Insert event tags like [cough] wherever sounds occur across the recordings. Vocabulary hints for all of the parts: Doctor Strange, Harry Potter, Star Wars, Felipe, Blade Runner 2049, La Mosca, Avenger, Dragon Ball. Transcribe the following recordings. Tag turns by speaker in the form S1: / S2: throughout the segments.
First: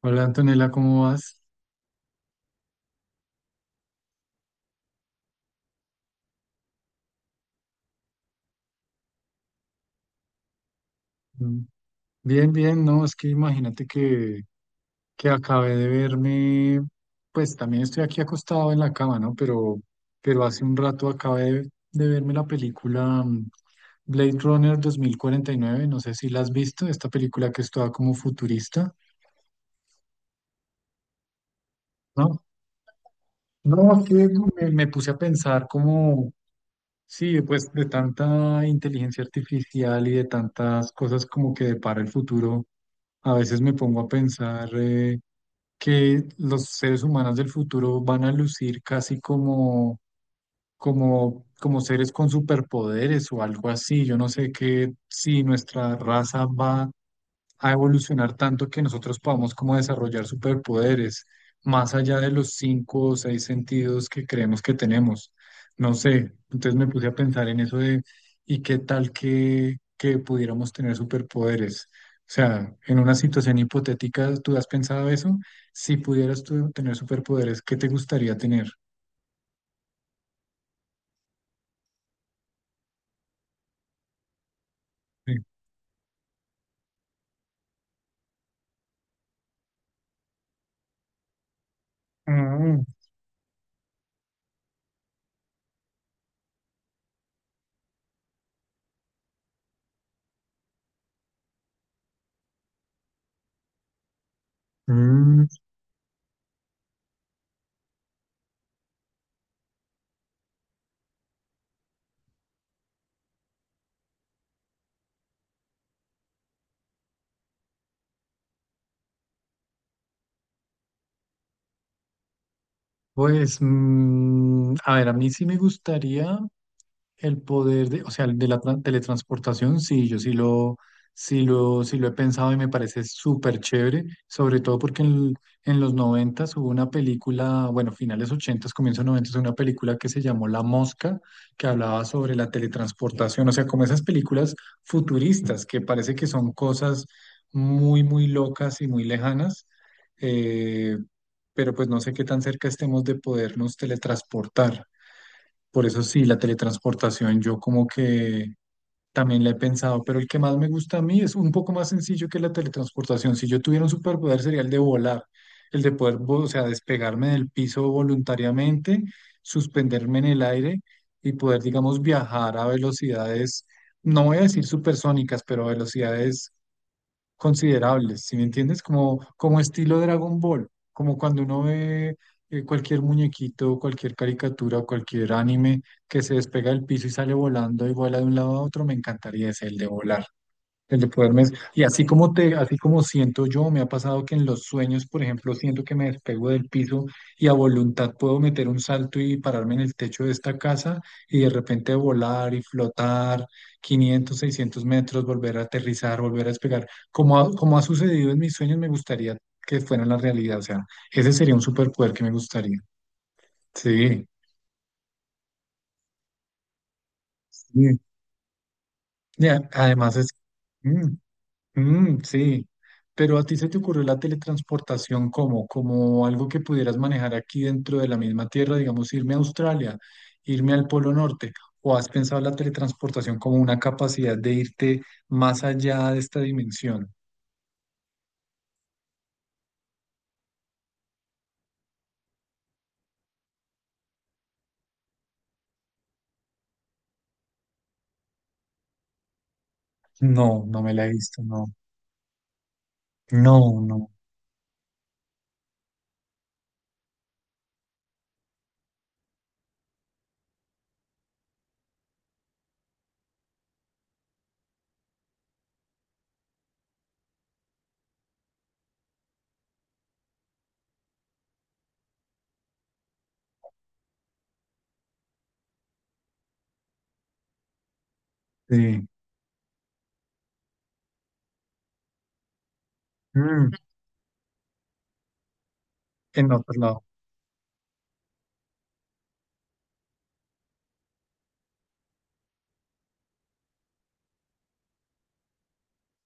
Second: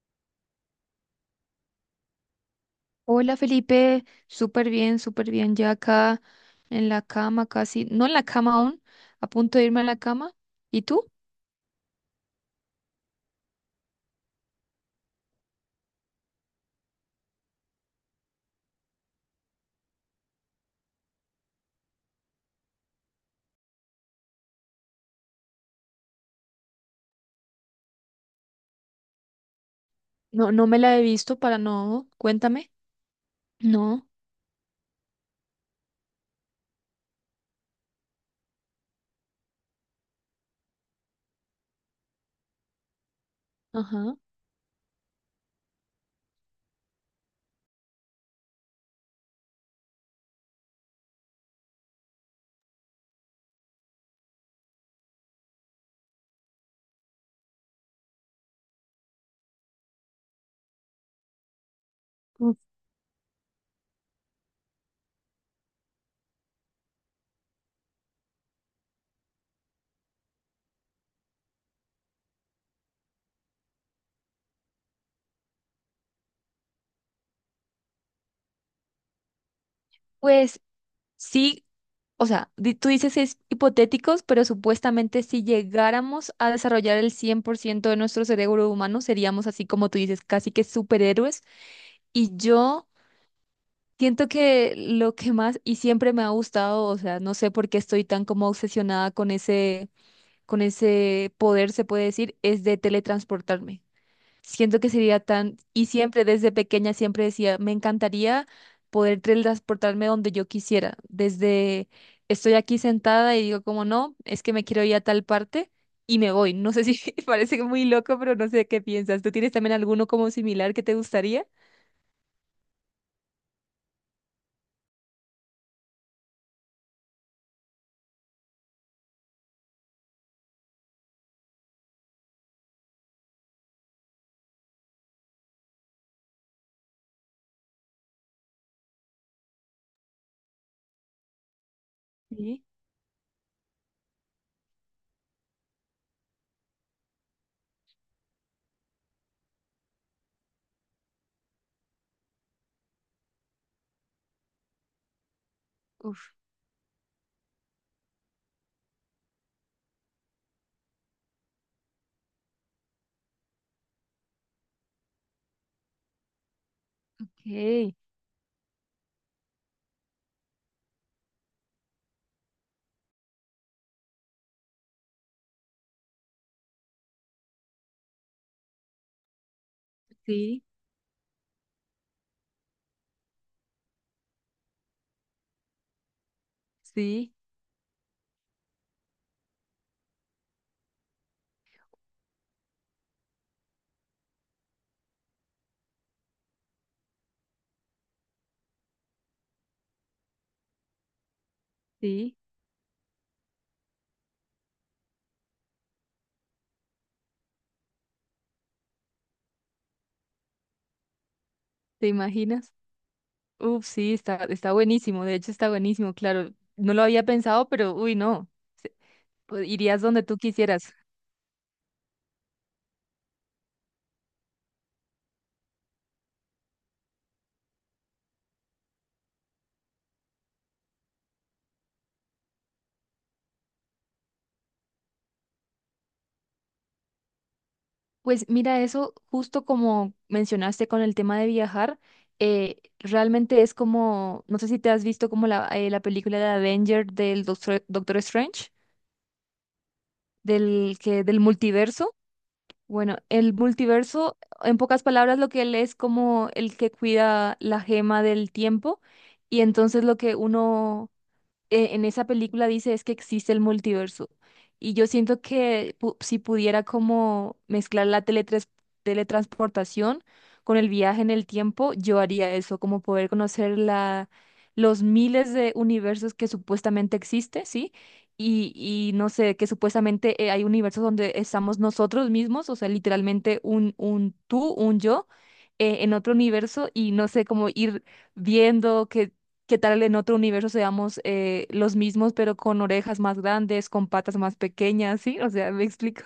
S1: Hola Antonella, ¿cómo vas?
S2: Hola Felipe, súper bien, súper bien. Ya acá en la cama, casi, no en la cama aún, a punto de irme a la cama. ¿Y tú?
S1: Mm, Bien, bien, no, es que imagínate que acabé de verme, pues también estoy aquí acostado en la cama, ¿no? Pero hace un rato acabé de verme la película Blade Runner 2049. No sé si la has visto, esta película que es toda como futurista,
S2: No, no me la he visto para no.
S1: ¿no?
S2: Cuéntame.
S1: No, es
S2: No.
S1: que me puse a pensar como, sí, pues de tanta inteligencia artificial y de tantas cosas como que depara el futuro. A veces me pongo a
S2: Ajá.
S1: pensar que los seres humanos del futuro van a lucir casi como, como seres con superpoderes o algo así. Yo no sé que si nuestra raza va a evolucionar tanto que nosotros podamos como desarrollar superpoderes, más allá de los
S2: Mm.
S1: 5 o 6 sentidos que creemos que tenemos. No sé, entonces me puse a pensar en eso de, ¿y qué tal que pudiéramos tener superpoderes? O sea, en una situación hipotética, ¿tú has pensado eso? Si pudieras tú tener superpoderes, ¿qué te gustaría tener?
S2: Pues sí, o sea, tú dices es hipotéticos, pero supuestamente
S1: Sí.
S2: si llegáramos a desarrollar el 100% de nuestro cerebro humano, seríamos así como tú dices, casi que superhéroes. Y
S1: Mm,
S2: yo. Siento que lo que más y siempre me ha gustado, o sea, no sé por qué estoy tan como obsesionada con ese poder, se puede decir, es de teletransportarme. Siento que sería
S1: mm,
S2: tan, y siempre desde pequeña siempre decía, me encantaría poder teletransportarme donde yo quisiera. Desde estoy aquí sentada y digo como no, es que me quiero ir a tal parte y me voy. No sé si [laughs] parece muy loco, pero no sé qué piensas. ¿Tú tienes también alguno como similar que te gustaría?
S1: a ver, a mí sí me gustaría el poder de, o sea, el de la teletransportación, sí, yo sí lo, sí lo, sí lo he pensado y me parece súper chévere, sobre todo porque en los noventas hubo una película, bueno, finales ochentas, comienzos noventas, una película que se llamó La Mosca, que hablaba sobre la
S2: Sí.
S1: teletransportación, o sea, como esas películas futuristas que parece que son cosas muy, muy locas y muy lejanas, eh, pero pues no sé qué tan cerca estemos de podernos teletransportar. Por eso sí,
S2: Uf,
S1: la teletransportación yo como que también la he pensado, pero el que más me gusta a mí es un poco más sencillo que la teletransportación. Si yo tuviera un superpoder sería el de volar, el de poder, o sea, despegarme del piso
S2: ok,
S1: voluntariamente, suspenderme en el aire y poder, digamos, viajar a velocidades, no voy a decir supersónicas, pero a velocidades considerables, ¿si me entiendes? Como, como estilo Dragon
S2: sí.
S1: Ball, como cuando uno ve cualquier muñequito, cualquier caricatura, cualquier anime que se despega del piso y sale
S2: Sí,
S1: volando y vuela de un lado a otro, me encantaría ese, el de volar. El de poderme, y así como te, así como siento yo, me ha pasado que en los sueños, por ejemplo, siento que me despego del piso y a voluntad puedo meter un salto y pararme en el techo de esta casa y de repente
S2: sí,
S1: volar y flotar 500 600 metros, volver a aterrizar, volver a despegar. Como ha sucedido en mis sueños, me gustaría que fuera la realidad. O sea, ese sería un
S2: ¿te
S1: superpoder que me
S2: imaginas?
S1: gustaría.
S2: Uf, sí,
S1: Sí.
S2: está buenísimo, de hecho está buenísimo, claro, no lo había pensado, pero
S1: Sí.
S2: uy, no,
S1: Y
S2: pues, irías
S1: además
S2: donde
S1: es...
S2: tú quisieras.
S1: mm. Mm, sí, pero a ti se te ocurrió la teletransportación como, como algo que pudieras manejar aquí dentro de la misma tierra, digamos, irme a Australia, irme al Polo Norte, o has pensado la teletransportación como una capacidad de irte más allá de esta dimensión.
S2: Pues mira, eso justo como mencionaste con el tema de viajar, realmente es como, no sé si te has visto como la película de Avenger del Doctor, Doctor Strange,
S1: No, no me la he
S2: del
S1: visto, no,
S2: multiverso. Bueno, el
S1: no, no,
S2: multiverso, en pocas palabras, lo que él es como el que cuida la gema del tiempo y entonces lo que uno en esa película dice es que existe el multiverso. Y yo siento que si pudiera como mezclar la teletransportación con el viaje en el tiempo, yo haría eso, como poder conocer los miles de universos que supuestamente existe, ¿sí? Y,
S1: sí,
S2: y no sé, que supuestamente hay universos donde estamos nosotros mismos, o sea, literalmente
S1: Mm,
S2: un tú, un yo, en otro
S1: en otro
S2: universo
S1: lado.
S2: y no sé, cómo ir viendo que ¿qué tal en otro universo seamos los mismos, pero con orejas más grandes, con patas más pequeñas, ¿sí? O sea, ¿me explico?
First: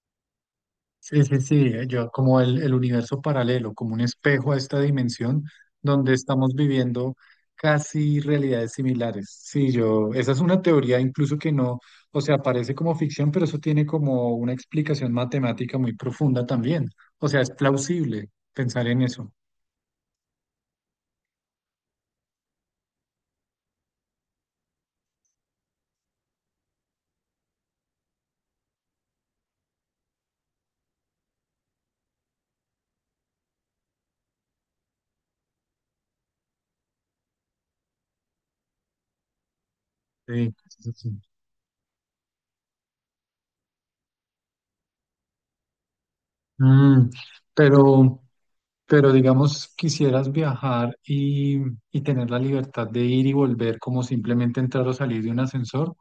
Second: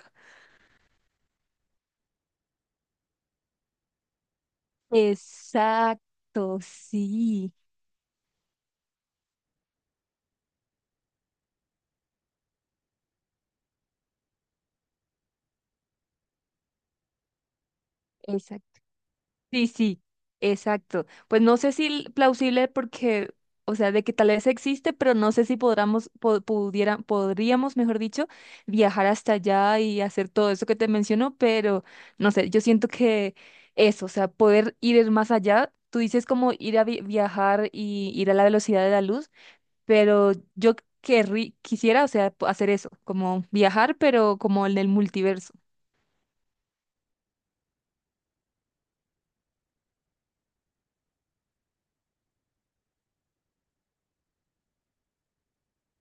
S1: Sí, sí, sí, yo como el universo paralelo, como un espejo a esta dimensión donde estamos
S2: Exacto,
S1: viviendo
S2: sí,
S1: casi realidades similares. Sí, yo, esa es una teoría incluso que no, o sea, parece como ficción, pero eso tiene como una explicación matemática muy profunda también. O sea, es plausible pensar en eso.
S2: sí, sí, exacto. Pues no sé si plausible porque, o sea, de que tal vez existe, pero no sé si podríamos, pudieran, podríamos, mejor dicho, viajar hasta allá y hacer todo eso que te menciono, pero no sé, yo siento que eso, o sea, poder ir más allá, tú dices como ir a viajar y ir a la velocidad de la luz, pero
S1: Sí,
S2: yo
S1: sí, sí, sí.
S2: quisiera, o sea, hacer eso, como viajar, pero como en el multiverso.
S1: Mm, pero, pero digamos, quisieras viajar y tener la libertad de ir y volver como simplemente entrar o salir de un ascensor.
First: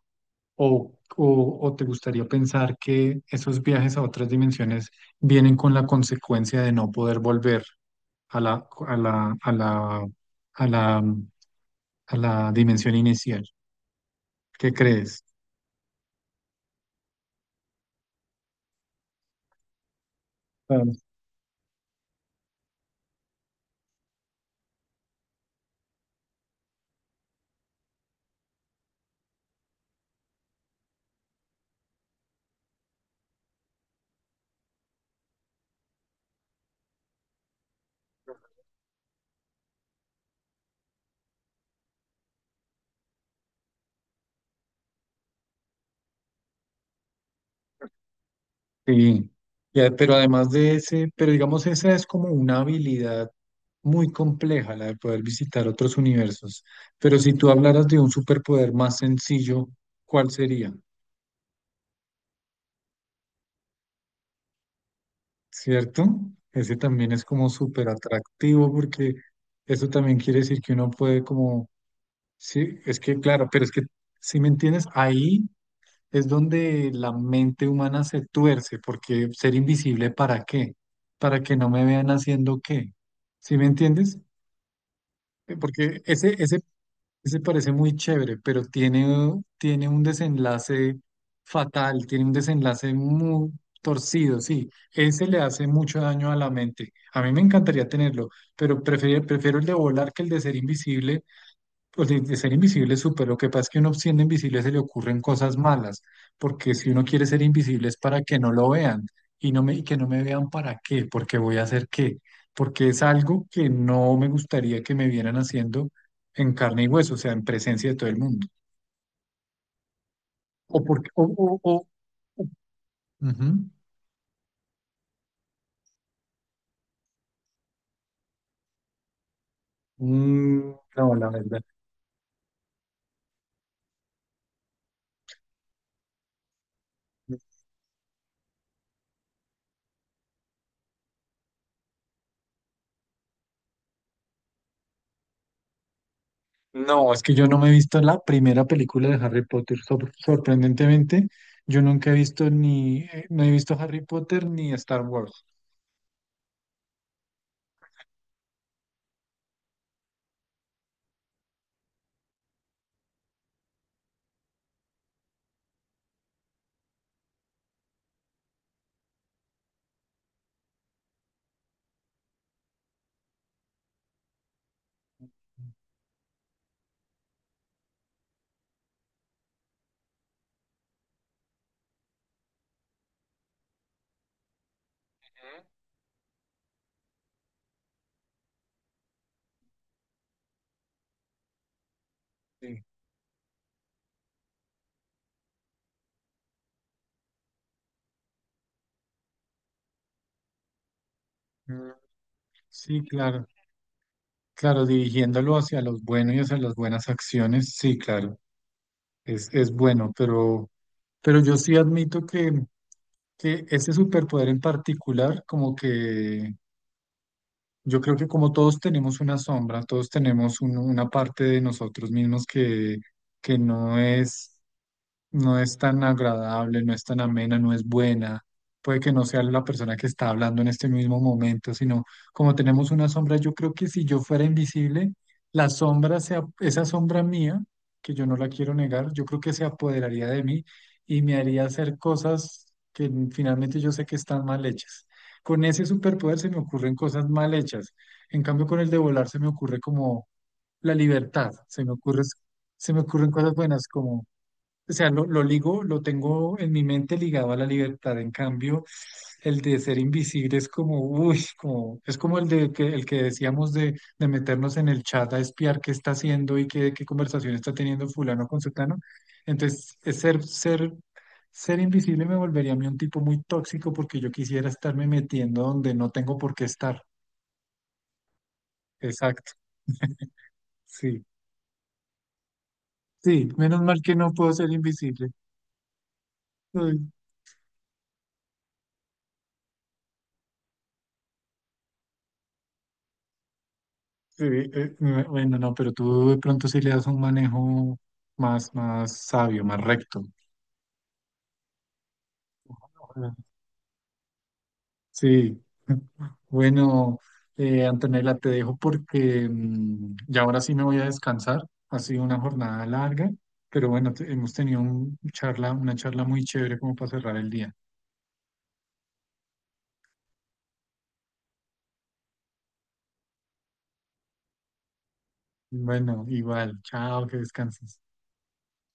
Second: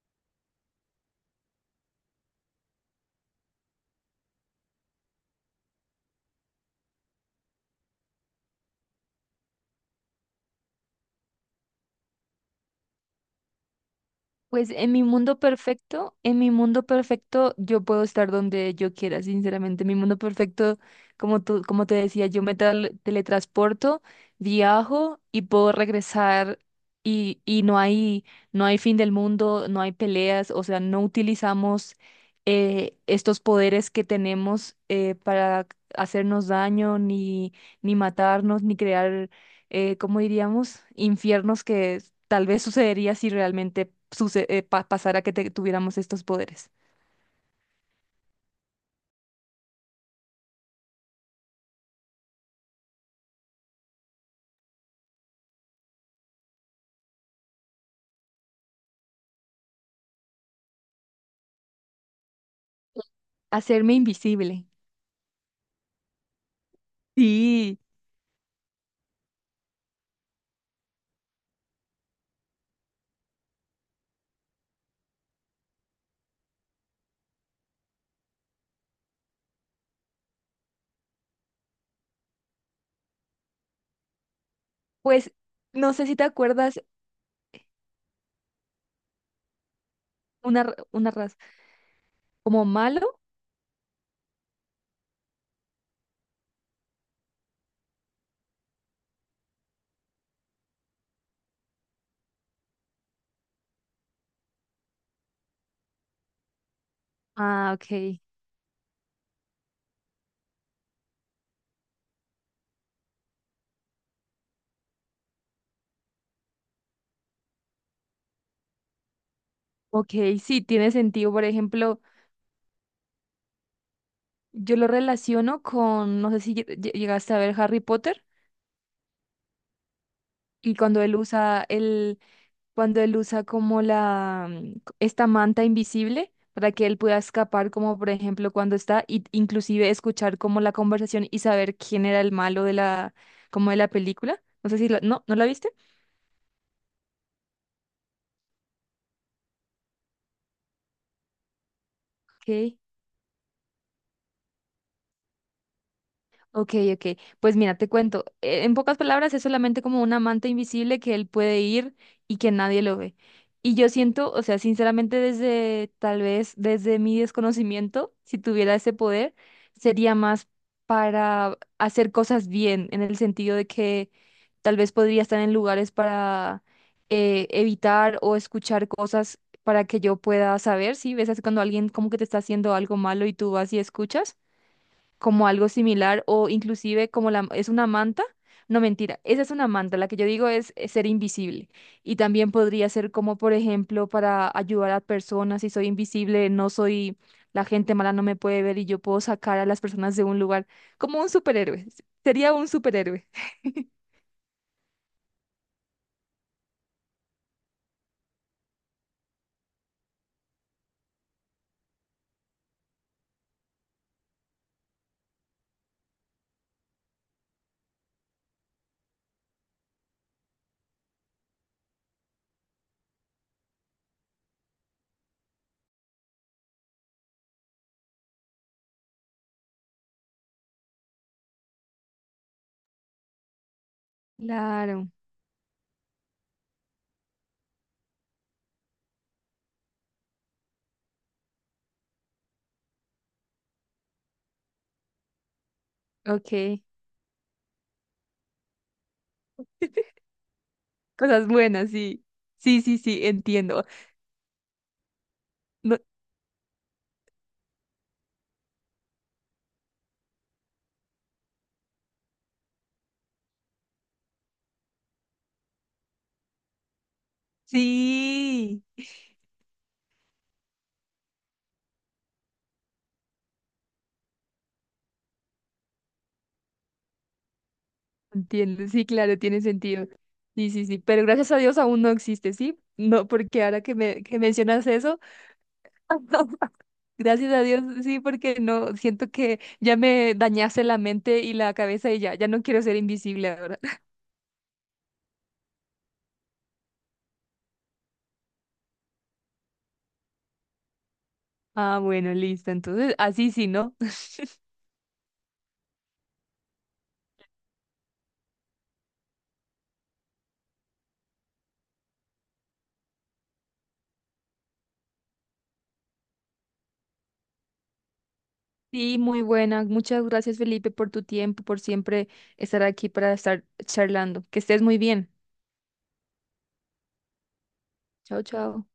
S1: O te gustaría pensar que esos viajes a otras dimensiones vienen con la consecuencia de no poder volver a la, a la, a la, a la, a la dimensión inicial?
S2: Pues
S1: ¿Qué
S2: en mi
S1: crees?
S2: mundo perfecto, en mi mundo perfecto yo puedo estar donde yo quiera, sinceramente. Mi mundo perfecto,
S1: Claro.
S2: como tú, como te decía, yo me teletransporto, viajo y puedo regresar y no hay, no hay fin del mundo, no hay peleas, o sea, no utilizamos estos poderes que tenemos para hacernos daño, ni, ni matarnos, ni crear ¿cómo diríamos? Infiernos que tal vez sucedería si realmente pasara que tuviéramos estos poderes.
S1: Sí, ya, pero además de ese, pero digamos, esa es como una habilidad muy compleja, la de poder visitar otros universos. Pero si tú hablaras de un superpoder más sencillo, ¿cuál sería?
S2: Hacerme invisible.
S1: ¿Cierto? Ese también es como
S2: Sí,
S1: súper atractivo porque eso también quiere decir que uno puede como, sí, es que claro, pero es que, si me entiendes, ahí es donde la mente humana se tuerce, porque ser invisible, ¿para qué? Para que no me vean haciendo qué, ¿sí me entiendes?
S2: pues no
S1: Porque
S2: sé si te
S1: ese
S2: acuerdas
S1: ese parece muy chévere, pero tiene, tiene un
S2: una,
S1: desenlace
S2: una raza
S1: fatal, tiene un
S2: como
S1: desenlace
S2: malo.
S1: muy torcido, sí. Ese le hace mucho daño a la mente. A mí me encantaría tenerlo, pero prefiero, prefiero el de volar que el de ser invisible pues de ser invisible es súper. Lo que pasa es que uno siendo invisible se le ocurren cosas malas, porque si uno quiere ser
S2: Ah,
S1: invisible es
S2: ok.
S1: para que no lo vean y que no me vean para qué, porque voy a hacer qué, porque es algo que no me gustaría que me vieran haciendo en carne y hueso, o sea, en presencia de todo el mundo.
S2: Ok, sí,
S1: O
S2: tiene
S1: porque,
S2: sentido.
S1: o,
S2: Por ejemplo,
S1: o- ujú.
S2: yo lo relaciono con, no sé si llegaste a ver Harry Potter y cuando
S1: No,
S2: él
S1: la verdad.
S2: usa el, cuando él usa como la esta manta invisible para que él pueda escapar, como por ejemplo cuando está, y inclusive escuchar como la conversación y saber quién era el malo de la, como de la película. No sé si la, no, ¿no la viste?
S1: No, es que yo no me he visto la primera película de Harry Potter. Sorprendentemente, yo nunca he visto
S2: Ok.
S1: ni, no he visto Harry Potter ni Star Wars.
S2: Ok, ok. Pues mira, te cuento. En pocas palabras, es solamente como un amante invisible que él puede ir y que nadie lo ve. Y yo siento, o sea, sinceramente, desde tal vez desde mi desconocimiento, si tuviera ese poder, sería más para hacer cosas bien, en el sentido de que tal vez podría estar en lugares para evitar o escuchar cosas para que yo pueda saber, ¿sí? ¿Ves? Es cuando alguien como que te está haciendo algo malo y tú vas y escuchas como algo similar o inclusive como la, es una manta. No, mentira, esa es una manta, la que yo digo es, ser invisible. Y también
S1: Sí,
S2: podría ser como, por ejemplo, para ayudar a personas, si soy invisible, no soy, la gente mala no me puede ver y yo puedo sacar a las personas de un lugar, como un superhéroe.
S1: Mm,
S2: Sería un
S1: sí,
S2: superhéroe.
S1: claro,
S2: [laughs]
S1: claro, dirigiéndolo hacia los buenos y hacia las buenas acciones, sí, claro, es bueno, pero yo sí admito que ese superpoder en particular, como que yo creo que como todos tenemos una sombra, todos tenemos una parte de nosotros mismos que no es no es tan agradable, no es tan amena, no es buena. Puede que no sea la persona que está hablando en este mismo momento, sino como tenemos una sombra, yo creo que si yo fuera
S2: Claro,
S1: invisible, la sombra, esa sombra mía, que yo no la quiero negar, yo creo que se apoderaría de mí y me haría hacer cosas que finalmente yo sé que están mal hechas. Con ese superpoder se me
S2: ok.
S1: ocurren cosas mal hechas. En cambio, con el de volar se me ocurre como la
S2: Cosas
S1: libertad, se
S2: buenas,
S1: me ocurre,
S2: sí. Sí,
S1: se
S2: sí,
S1: me
S2: sí,
S1: ocurren cosas
S2: entiendo.
S1: buenas como o sea, lo ligo,
S2: No,
S1: lo tengo en mi mente ligado a la libertad. En cambio, el de ser invisible es como, uy, como, es como el de que, el que decíamos de meternos en el chat a espiar qué está haciendo y qué, qué conversación está teniendo fulano con
S2: sí.
S1: sutano. Entonces, es ser, ser, ser invisible me volvería a mí un tipo muy tóxico porque yo quisiera estarme metiendo donde no tengo por qué estar.
S2: Entiendo, sí, claro,
S1: Exacto.
S2: tiene sentido.
S1: [laughs]
S2: Sí, sí, sí, pero
S1: Sí.
S2: gracias a Dios aún no existe, ¿sí? No,
S1: Sí,
S2: porque
S1: menos
S2: ahora que
S1: mal que
S2: me
S1: no
S2: que
S1: puedo ser
S2: mencionas eso,
S1: invisible.
S2: [laughs]
S1: Ay,
S2: gracias a Dios, sí, porque no, siento que ya me dañaste la mente y la cabeza y ya, ya no quiero ser invisible ahora. [laughs]
S1: eh, bueno, no, pero tú de pronto sí le das un manejo más, más sabio, más recto.
S2: Ah, bueno, listo, entonces,
S1: Ah.
S2: así sí, ¿no?
S1: Sí. [laughs] Bueno, Antonella, te dejo porque ya ahora sí me voy a descansar. Ha sido una jornada larga, pero bueno, hemos tenido un charla, una charla muy chévere como para cerrar el día.
S2: Sí, muy buena. Muchas gracias, Felipe, por tu tiempo, por siempre estar aquí para estar charlando. Que estés muy bien.
S1: Bueno, igual, chao, que descanses.
S2: Chao, chao.